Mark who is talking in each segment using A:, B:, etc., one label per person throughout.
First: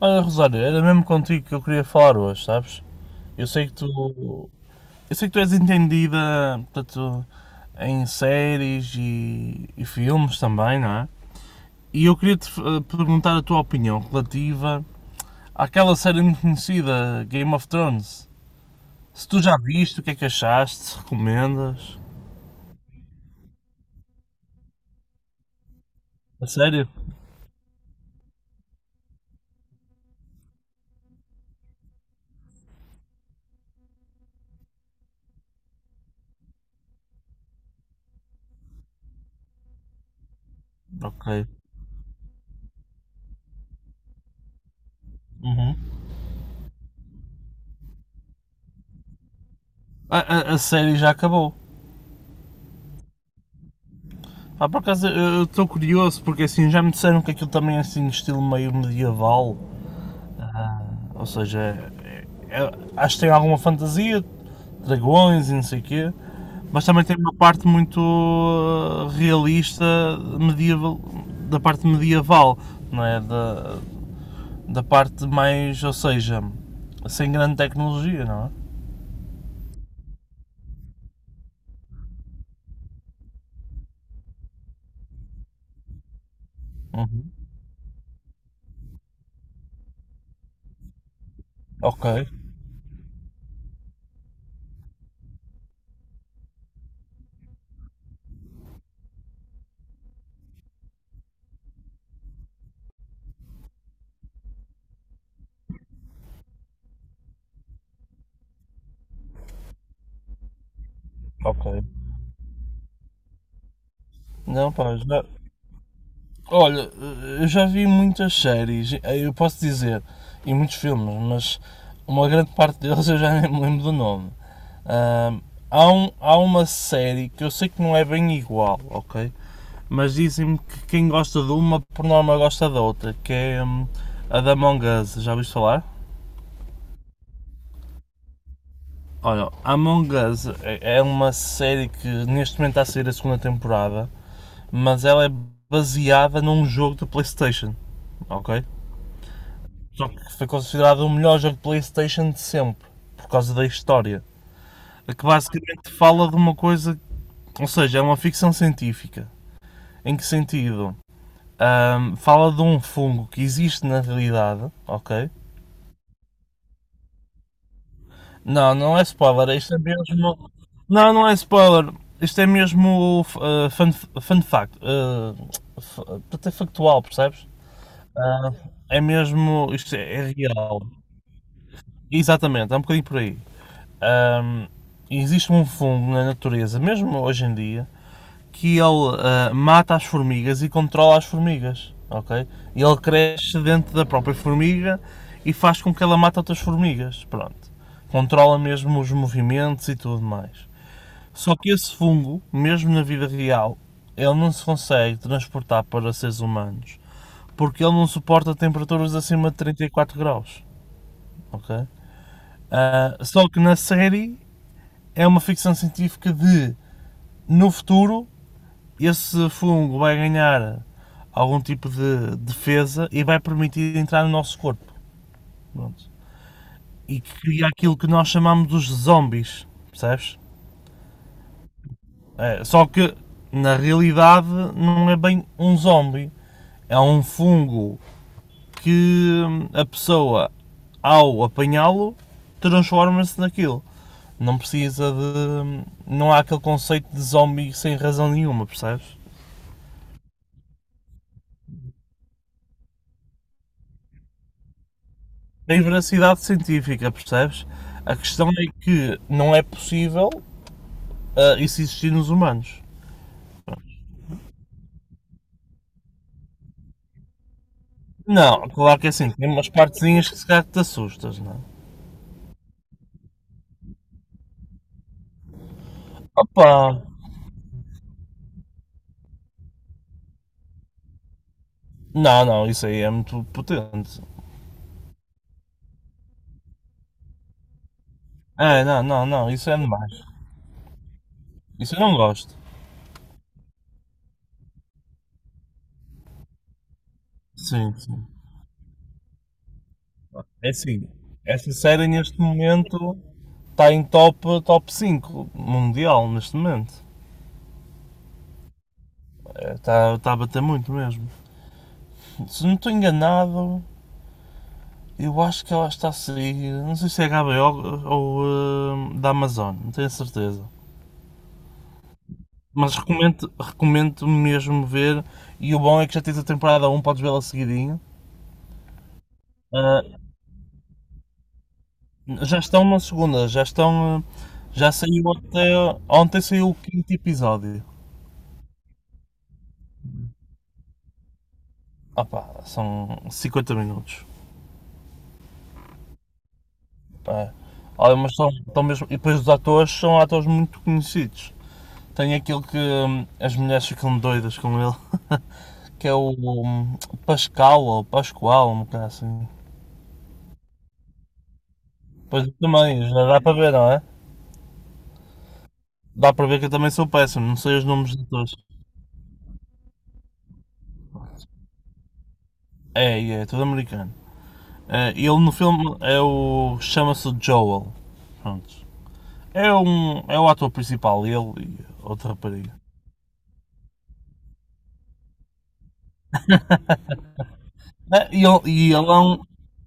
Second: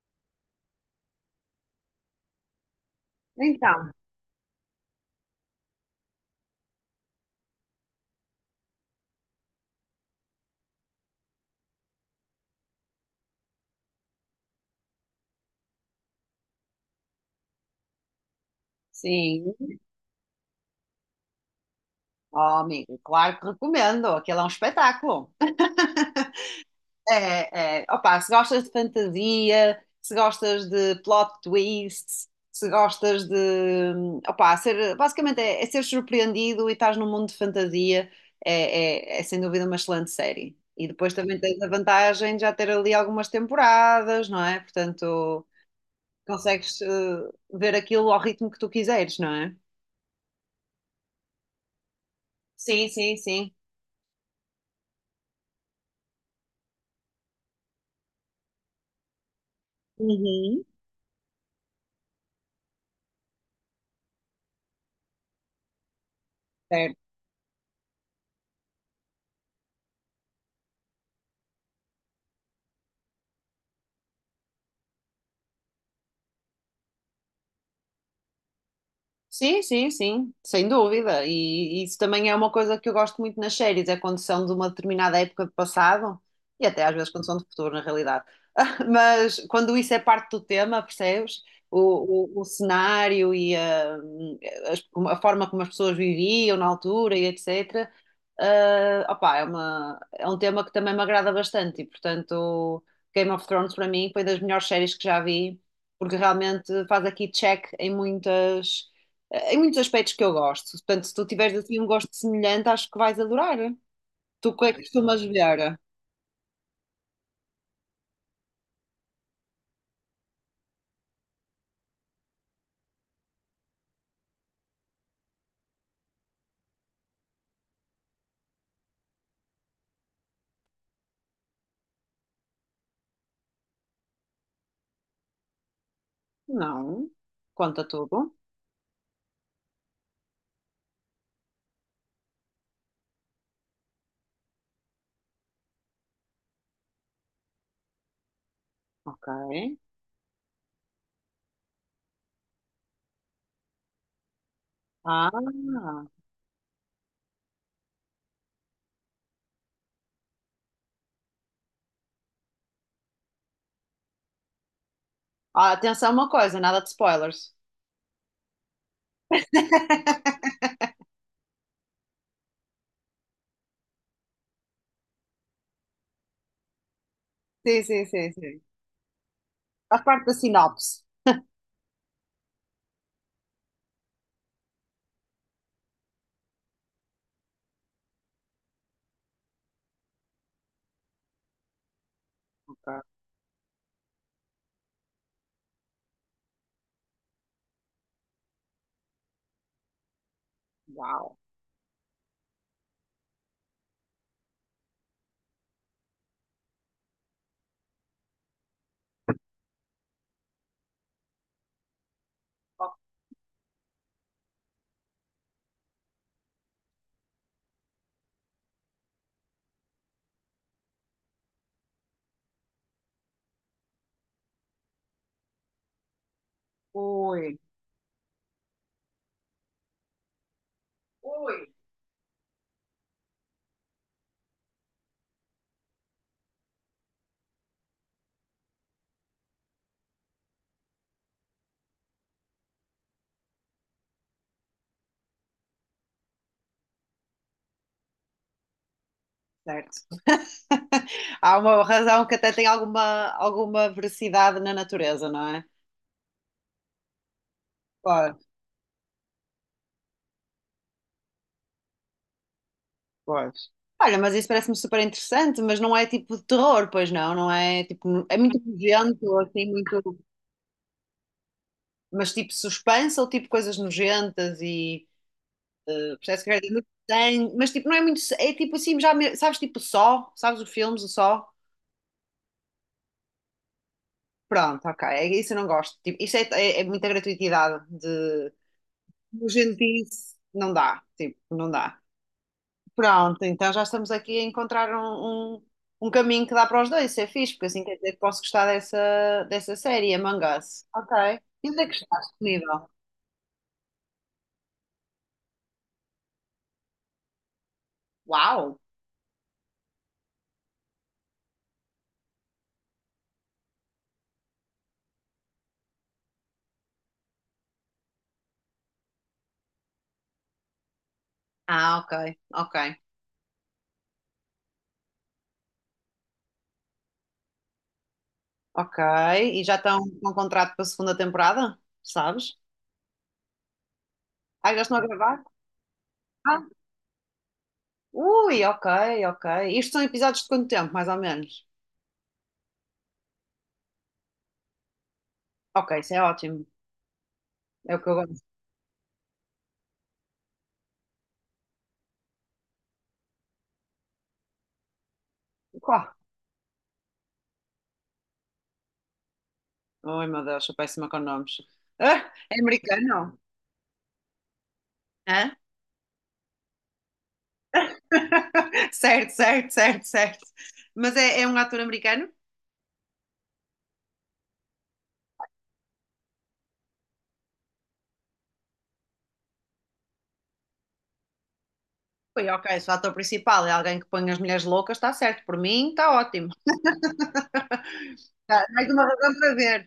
A: Olha, Rosário, era mesmo contigo que eu queria falar hoje, sabes? Eu sei que
B: Então,
A: tu. Eu sei que tu és entendida, portanto, em séries e filmes também, não é? E eu queria te perguntar a tua opinião relativa àquela série muito conhecida, Game of Thrones. Se tu
B: sim,
A: já viste, o que é que achaste? Se recomendas?
B: ó, amigo, claro que recomendo, aquilo é um espetáculo.
A: A sério?
B: É, opa, se gostas de fantasia, se gostas de plot twists, se gostas de, opa, ser, basicamente é ser surpreendido e estás num mundo de fantasia, é sem dúvida uma excelente série. E depois
A: Ok.
B: também tens a vantagem de já ter ali algumas temporadas, não é? Portanto,
A: Uhum.
B: consegues, ver aquilo ao ritmo que tu quiseres, não é?
A: A série já acabou.
B: Sim, sim, sim.
A: Ah, por acaso eu estou curioso porque assim já me disseram que aquilo também é assim estilo meio medieval.
B: Uhum.
A: Ou seja, é- acho que tem alguma fantasia, dragões e não sei o quê, mas
B: É.
A: também tem uma parte muito realista medieval, da parte medieval, não é? Da parte mais, ou seja, sem grande tecnologia, não é?
B: Sim, sim, sim, sem dúvida. E isso também é uma coisa que eu gosto muito nas séries, é quando são de uma determinada época do passado e até às vezes quando
A: Uhum.
B: são de futuro, na realidade. Mas quando isso é parte do tema, percebes?
A: Ok,
B: O cenário e a forma como as pessoas viviam na altura e etc. Ah, opá, é um tema que também me agrada bastante e, portanto, Game of Thrones para mim foi das melhores séries que já vi, porque realmente faz aqui check em muitos aspectos que eu gosto. Portanto, se tu tiveres assim
A: ok.
B: um gosto semelhante, acho que vais adorar. Tu o que
A: Não,
B: é que
A: pá,
B: costumas
A: já,
B: ver?
A: Olha, eu já vi muitas séries, eu posso dizer, e muitos filmes, mas uma grande parte deles eu já nem me lembro do nome. Ahm, há uma série que eu sei que não é bem igual, ok? Mas dizem-me que quem gosta de uma, por norma, gosta da outra, que é a da Among Us. Já ouviste falar?
B: Não, conta tudo.
A: Olha, a Among Us é uma série que neste momento está a sair a segunda temporada, mas ela é baseada num jogo do PlayStation, ok?
B: Ok.
A: Só que foi considerado o melhor jogo de Playstation de sempre, por causa da história. Que
B: Ah,
A: basicamente fala de uma coisa, ou seja, é uma ficção científica. Em que sentido? Fala de um fungo que existe na realidade, ok?
B: Ah, atenção a uma coisa, nada de spoilers.
A: Não, não é spoiler, isto é mesmo. Não, não é spoiler. Isto é mesmo fun fact. Até factual, percebes?
B: Sim, sim, sim,
A: Ah,
B: sim.
A: é mesmo. Isto
B: Faz
A: é, é
B: parte da
A: real.
B: sinopse.
A: Exatamente, é um bocadinho por aí. Ahm, Existe um fungo na natureza, mesmo hoje em dia, que ele mata as formigas e controla as formigas, ok? E
B: Ok.
A: ele cresce dentro da própria formiga e faz com que ela mate outras formigas, pronto. Controla mesmo os movimentos e tudo mais.
B: Uau.
A: Só que esse fungo, mesmo na vida real, ele não se consegue transportar para seres humanos porque ele não suporta temperaturas acima de 34 graus, ok? Ah, só que na série é uma ficção científica de no futuro, esse fungo vai ganhar algum tipo de defesa e vai permitir entrar no nosso corpo. Pronto. E
B: Ok.
A: cria aquilo que nós chamamos dos zombies, percebes?
B: Oi.
A: É, só que na realidade não é bem um zombie, é um fungo que a pessoa ao apanhá-lo transforma-se naquilo. Não precisa de. Não há aquele conceito de zombie sem razão nenhuma, percebes?
B: Certo. Há uma razão que até tem alguma veracidade na natureza, não é?
A: Tem veracidade científica, percebes? A
B: Claro,
A: questão é que não é possível isso existir nos humanos.
B: pois. Olha, mas isso parece-me super interessante, mas não é tipo de terror, pois não? Não é tipo, é muito
A: Não, claro que é assim,
B: nojento,
A: tem
B: assim,
A: umas
B: muito,
A: partezinhas que se calhar que te assustas, não é?
B: mas tipo suspense ou tipo coisas nojentas e parece que quer dizer, muito
A: Opa!
B: sangue, mas tipo, não é muito, é tipo assim, sabes, tipo só, sabes os filmes, o só,
A: Não, não, isso aí é muito potente.
B: pronto, ok, isso eu não gosto, tipo, isso é muita gratuitidade de.
A: É, não, não,
B: Como a
A: não,
B: gente
A: isso é demais.
B: Nojentice, não dá, tipo, não
A: Isso
B: dá.
A: eu não gosto.
B: Pronto, então já estamos aqui a encontrar um caminho que dá para os dois, isso é fixe, porque assim
A: Sim,
B: quer dizer que
A: sim.
B: posso gostar dessa, dessa série, Among
A: É
B: Us.
A: assim,
B: Ok. E
A: essa
B: onde é que
A: série
B: estás
A: neste
B: disponível?
A: momento está em top 5 mundial, neste momento.
B: Uau!
A: É, está a bater muito mesmo. Se não estou enganado, eu acho que ela está a sair, não sei se é HBO ou da Amazon, não tenho certeza.
B: Ah, ok, ok,
A: Mas recomendo, recomendo mesmo ver, e o bom é que já tens a temporada um, podes vê-la seguidinho.
B: ok. E já estão
A: Ah,
B: com um contrato para a segunda temporada? Sabes?
A: já estão na segunda, já estão.
B: Ah, já
A: Já
B: estão a
A: saiu
B: gravar?
A: até. Ontem
B: Ah,
A: saiu o quinto episódio.
B: ui, ok, ok. Isto são episódios de quanto tempo, mais ou menos?
A: Ah pá, são 50 minutos.
B: Ok, isso é ótimo.
A: Pá,
B: É o que eu
A: olha, mas estão mesmo. E depois os atores são atores muito conhecidos. Tem aquele que as mulheres ficam doidas com ele. Que
B: gosto.
A: é o Pascal ou Pascoal, um bocado assim.
B: Ai, meu Deus, sou péssima com nomes. Ah,
A: Pois eu
B: é
A: também, já
B: americano?
A: dá para ver, não é?
B: Hã?
A: Dá para ver que eu também sou péssimo, não sei os nomes de todos.
B: Certo, certo, certo, certo. Mas é um ator americano?
A: É todo americano. É, ele no filme é o. chama-se Joel. Prontos. É o ator principal, ele e outra
B: Foi ok,
A: rapariga.
B: se o ator principal é alguém que põe as mulheres loucas, está certo. Por mim, está ótimo.
A: É,
B: Ah, mais uma razão para ver.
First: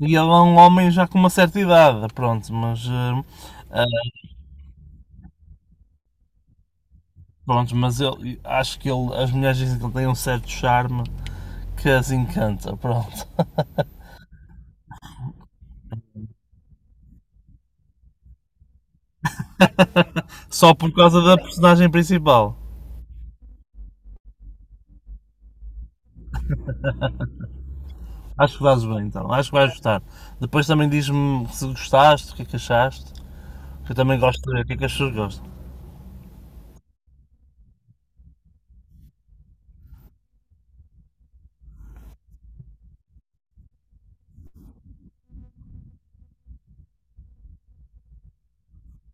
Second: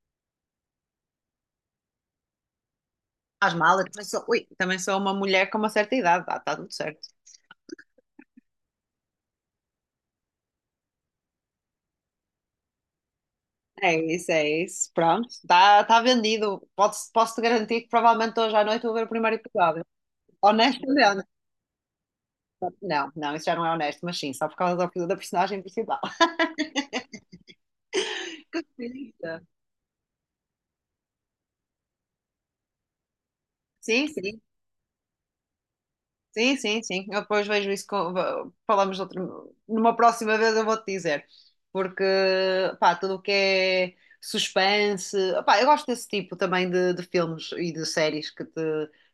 A: e ele é um homem já com uma certa idade, pronto, mas,
B: As malas,
A: ah,
B: também sou uma mulher com uma certa idade, está tá tudo certo.
A: pronto, mas eu acho que ele, as mulheres dizem que ele tem um certo charme que as encanta, pronto.
B: É isso, é isso. Pronto, está tá vendido. Posso-te garantir que provavelmente hoje à noite vou ver o primeiro episódio.
A: Só por causa
B: Honestamente.
A: da personagem principal.
B: Não, não, isso já não é honesto, mas sim, só por causa da personagem principal.
A: Acho que fazes bem então,
B: Perfeita.
A: acho que vais gostar. Depois também diz-me se gostaste, o que é que achaste. Que eu
B: Sim,
A: também
B: sim,
A: gosto de ver o que é que as pessoas gostam.
B: sim, sim, sim. Eu depois vejo isso, falamos de outro, numa próxima vez eu vou-te dizer, porque, pá, tudo o que é suspense, pá, eu gosto desse tipo também de filmes e de séries que te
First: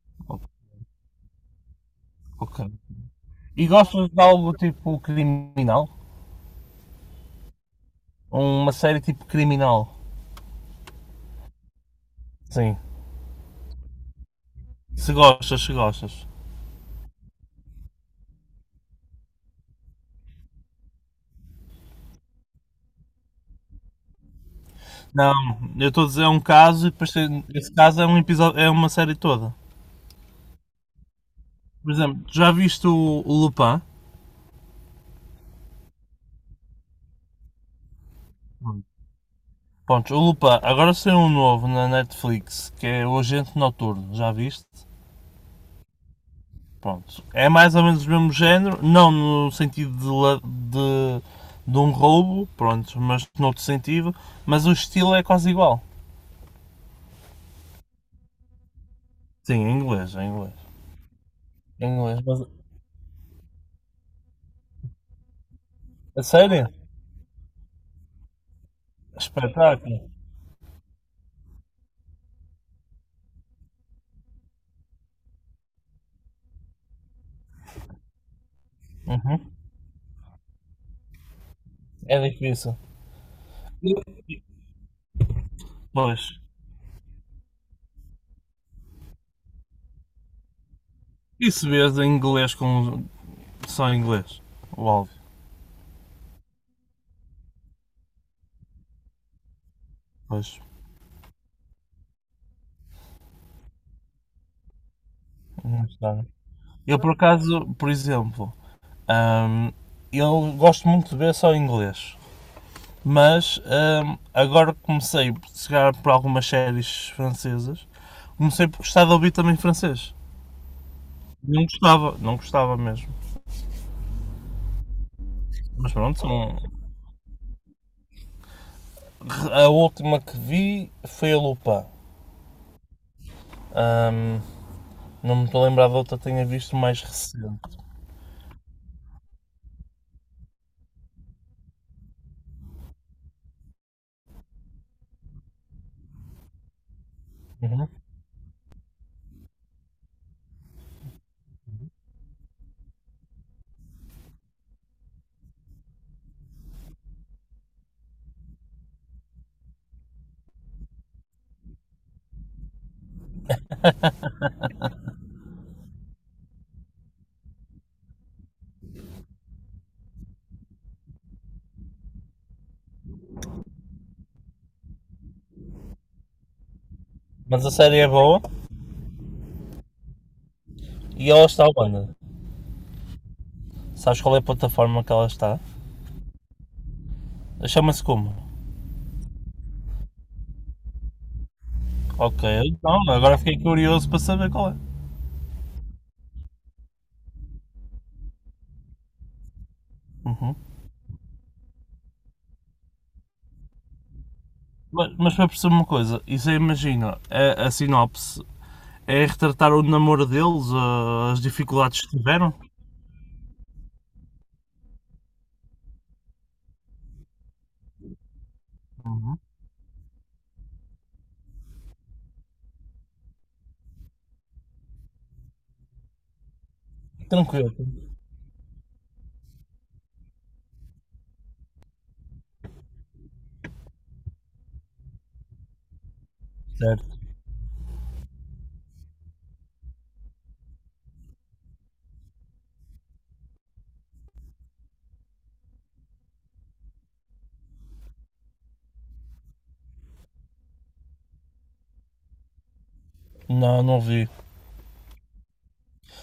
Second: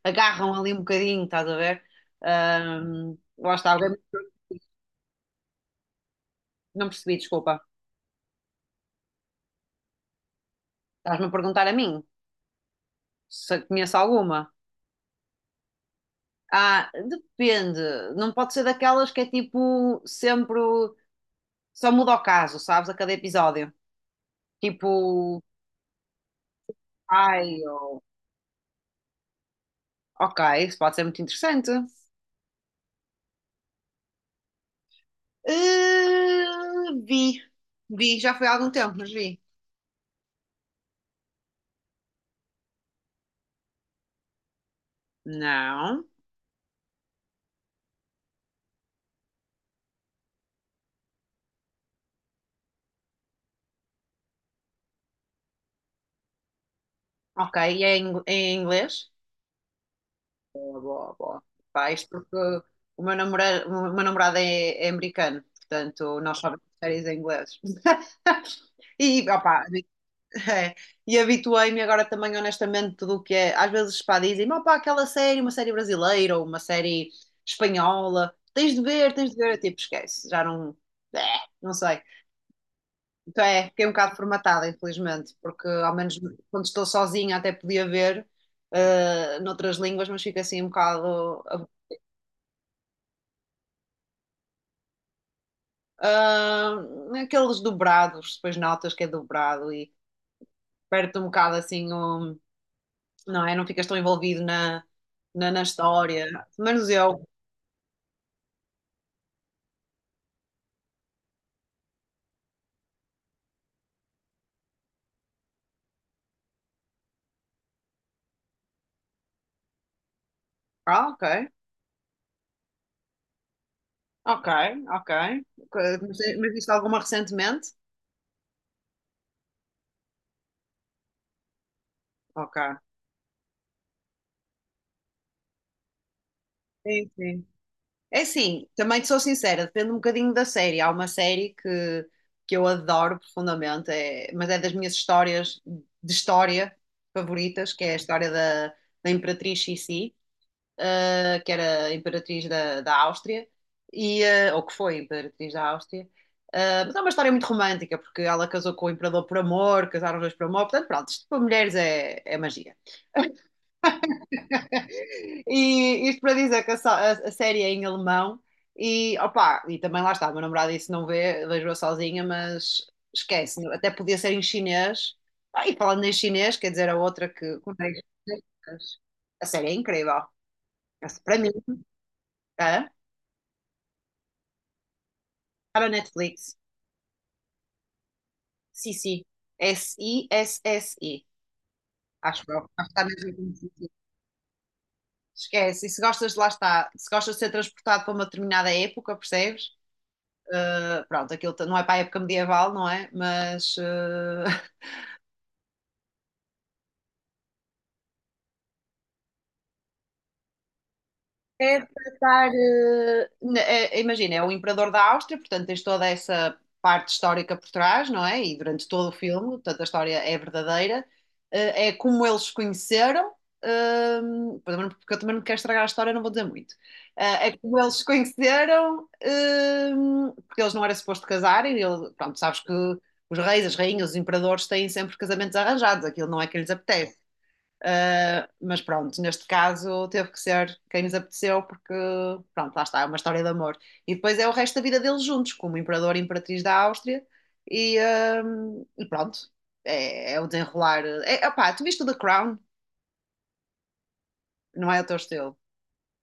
B: agarram ali um bocadinho, estás a ver?
A: Ok.
B: Lá
A: E
B: está,
A: gostas de algo tipo criminal?
B: não percebi, desculpa.
A: Uma série tipo criminal?
B: Estás-me a perguntar a mim
A: Sim.
B: se conheço alguma.
A: Se gostas, se gostas?
B: Ah, depende. Não pode ser daquelas que é tipo sempre. Só muda o caso, sabes? A cada episódio.
A: Não,
B: Tipo,
A: eu estou a dizer é um caso e depois
B: ai,
A: esse caso é um episódio, é uma série toda.
B: ok, isso pode ser muito interessante.
A: Por exemplo, já viste o Lupin?
B: Ah, vi, já foi há algum tempo, mas vi.
A: Pontos, o Lupin, agora saiu um novo na Netflix, que é o Agente Noturno, já viste?
B: Não.
A: Pronto. É mais ou menos o mesmo género, não no sentido de um roubo, pronto, mas noutro sentido, mas o estilo é quase igual.
B: Ok, e é em inglês?
A: Sim, em inglês, em inglês.
B: Boa, boa, boa.
A: Em
B: Pá, isto
A: inglês,
B: porque
A: mas
B: o meu namorado é americano, portanto,
A: a
B: nós só vemos
A: sério?
B: séries em inglês. E, opá,
A: Espetáculo.
B: É, habituei-me agora também, honestamente, tudo o que é. Às vezes, pá, dizem-me, opá, aquela série, uma série brasileira ou uma série espanhola, tens de ver, tens de ver.
A: Uhum.
B: Eu, tipo, esquece, já não. É, não sei.
A: É difícil.
B: Então fiquei um bocado formatada, infelizmente, porque ao menos
A: Pois.
B: quando estou sozinha até podia ver noutras línguas, mas fica assim um
A: E
B: bocado.
A: se vês em inglês com só em inglês? O áudio.
B: ah, aqueles dobrados, depois notas que é dobrado e
A: Pois.
B: perde um bocado assim o não é? Não ficas tão envolvido na,
A: Não está, né?
B: história. Pelo menos
A: Eu por
B: eu.
A: acaso, por exemplo, ahm, eu gosto muito de ver só em inglês. Mas agora comecei, a calhar por algumas séries francesas, comecei por gostar de ouvir também francês.
B: Ah, ok,
A: Não gostava, não gostava mesmo.
B: ok, ok. Ok.
A: Mas
B: Mas,
A: pronto,
B: mas viste alguma recentemente?
A: a última que vi foi a Lupin.
B: Ok.
A: Hum, não me estou a lembrar de outra que tenha visto mais
B: Sim, sim.
A: recente.
B: É assim, também te sou sincera, depende um bocadinho da série. Há uma série que eu adoro profundamente, mas é das minhas histórias de história favoritas, que
A: Uhum.
B: é a história da Imperatriz Sissi. Que era imperatriz da Áustria, ou que foi imperatriz da Áustria. Mas é uma história muito romântica, porque ela casou com o imperador por amor, casaram os dois por amor, portanto, pronto, isto para mulheres é magia. E isto para dizer que a série é em alemão e opa, e também lá está, o meu namorado disse não vê, vejo-a sozinha, mas esquece, até podia ser em chinês. Ah, e falando em chinês, quer dizer, a outra que
A: Mas a série
B: consegue.
A: é boa
B: A série é incrível. Essa
A: e
B: para
A: ela
B: mim,
A: está onde?
B: é?
A: Sabes qual é a plataforma que ela está?
B: Está no Netflix.
A: Chama-se como?
B: Sissi. S-I-S-S-I.
A: Ok,
B: Acho que está
A: então
B: mesmo
A: agora
B: como
A: fiquei
B: Sissi.
A: curioso para saber qual é.
B: Esquece. E se gostas, de lá está. Se gostas de ser transportado para uma determinada época, percebes?
A: Uhum.
B: Pronto, aquilo não é para a época medieval, não é? Mas
A: Mas para perceber uma coisa, isso aí imagina, a sinopse é retratar o namoro deles, as
B: é
A: dificuldades
B: para
A: que
B: estar,
A: tiveram.
B: imagina, é o imperador da Áustria, portanto tens toda essa parte histórica por trás, não é? E durante todo o
A: Uhum.
B: filme, portanto a história é verdadeira. É como eles se conheceram, porque eu também não quero estragar a história, não vou dizer muito. É
A: Tranquilo,
B: como eles se conheceram, porque eles não era suposto casarem, e ele, pronto, sabes que os reis, as rainhas, os imperadores têm sempre casamentos arranjados, aquilo não é que lhes
A: certo.
B: apetece. Mas pronto, neste caso teve que ser quem nos apeteceu, porque pronto, lá está, é uma história de amor. E depois é o resto da vida deles juntos, como imperador e imperatriz da Áustria, e, e pronto, é o desenrolar. É, opá, tu viste o The Crown?
A: Não, não vi.
B: Não é o teu estilo?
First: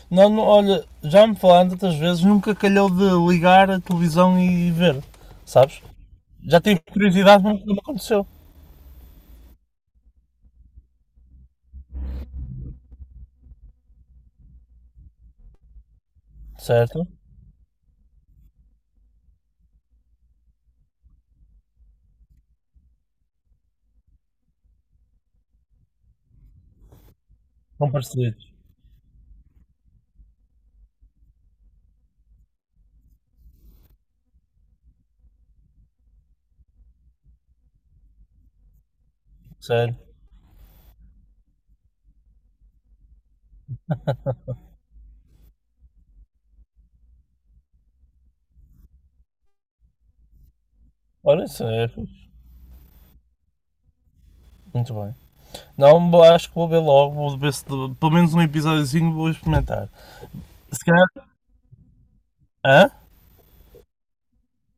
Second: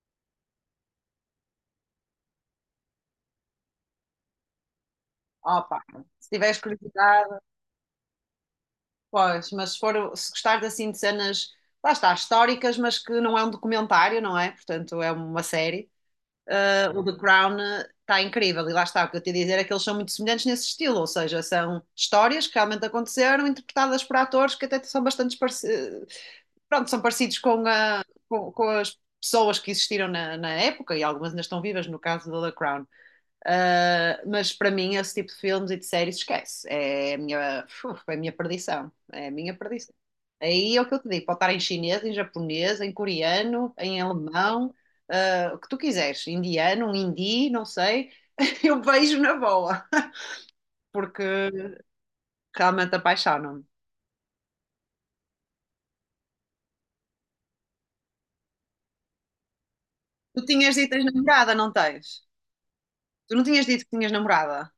A: Não, não, olha, já me falaram tantas vezes, nunca calhou de ligar a televisão e ver,
B: Opa,
A: sabes?
B: se tiveres
A: Já tive
B: curiosidade,
A: curiosidade, mas nunca me aconteceu,
B: pois, mas se gostares assim de cenas, lá está, históricas, mas que não é um documentário, não é? Portanto, é uma série. O
A: certo?
B: The Crown está incrível. E lá está, o que eu te ia dizer é que eles são muito semelhantes nesse estilo, ou seja, são histórias que realmente aconteceram, interpretadas por atores que até são bastante parecidos, pronto, são parecidos com,
A: Não
B: a, com,
A: parecidos,
B: com as pessoas que existiram na época e algumas ainda estão vivas, no caso do The Crown. Mas para mim, esse tipo de filmes e de séries, esquece. É a minha perdição. É a minha perdição.
A: sério.
B: Aí é o que eu te digo: pode estar em chinês, em japonês, em coreano, em alemão, o que tu quiseres. Indiano, um hindi, não sei. Eu vejo na boa,
A: Olha,
B: porque
A: isso é fixe.
B: realmente apaixono-me.
A: Muito bem. Não, acho que vou ver logo, vou ver se pelo menos um episódiozinho vou experimentar.
B: Tu tinhas
A: Se
B: dito que tens
A: calhar.
B: namorada, não tens?
A: Hã?
B: Tu não tinhas dito que tinhas namorada?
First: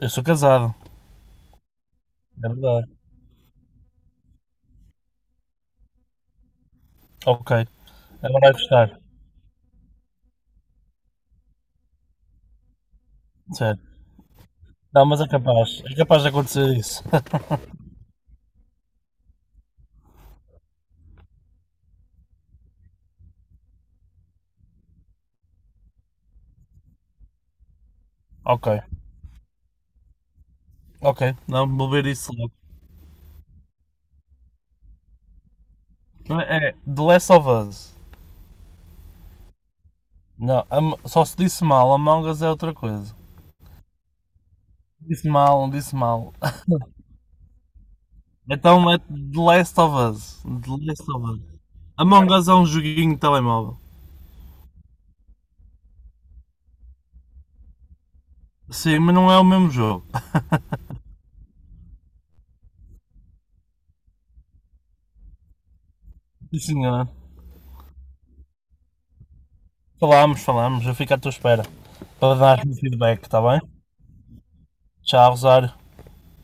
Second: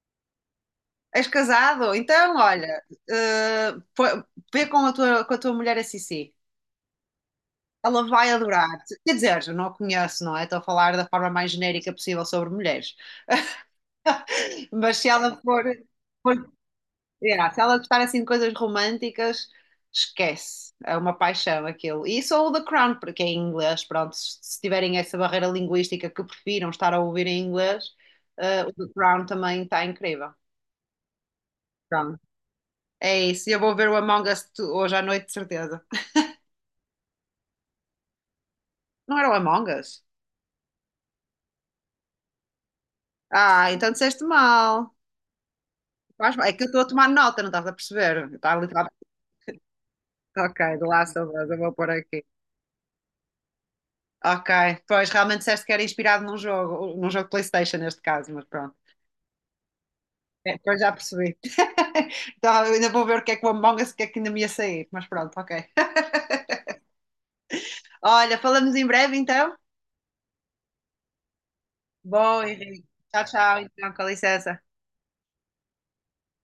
A: Eu sou casado.
B: És casado? Então,
A: É
B: olha,
A: verdade.
B: uh, foi- vê com a tua mulher a Sissi.
A: Ok.
B: Ela vai
A: Agora vai
B: adorar.
A: gostar.
B: Quer dizer, eu não a conheço, não é? Estou a falar da forma mais genérica possível sobre mulheres.
A: Certo.
B: Mas
A: Não,
B: se
A: mas é
B: ela
A: capaz. É capaz de
B: for-
A: acontecer isso.
B: yeah, se ela gostar assim de coisas românticas, esquece. É uma paixão aquilo. E só o The Crown, porque é em inglês, pronto. Se se tiverem essa barreira linguística que prefiram estar a ouvir em inglês,
A: Ok,
B: o The Crown também está incrível.
A: ok. Não, vou ver
B: Pronto.
A: isso logo.
B: É isso. E eu vou ver o Among Us hoje à noite, de certeza.
A: Não, é, The Last of Us.
B: Não era o Among Us?
A: Não, só se disse mal, Among Us é outra coisa.
B: Ah, então disseste mal.
A: Disse mal, disse mal.
B: Faz mal. É que eu estou a tomar nota, não estás a perceber? Está ali,
A: Então
B: está...
A: é The Last of Us.
B: Ok,
A: The
B: The
A: Last
B: Last
A: of
B: of
A: Us.
B: Us, eu vou pôr aqui.
A: Among Us é um joguinho de telemóvel.
B: Ok, pois realmente disseste que era inspirado num jogo de PlayStation neste caso, mas pronto.
A: Sim, mas não é o mesmo jogo.
B: É, pois já percebi. Então eu ainda vou ver o que é que o Among Us, o que é que ainda me ia sair, mas pronto, ok.
A: Sim, senhora.
B: Olha, falamos em breve então.
A: Falamos, falamos. Eu fico à tua espera. Para
B: Bom,
A: dar-me
B: Henrique.
A: feedback,
B: Tchau,
A: está
B: tchau,
A: bem?
B: então, com licença.
A: Tchau, Rosário.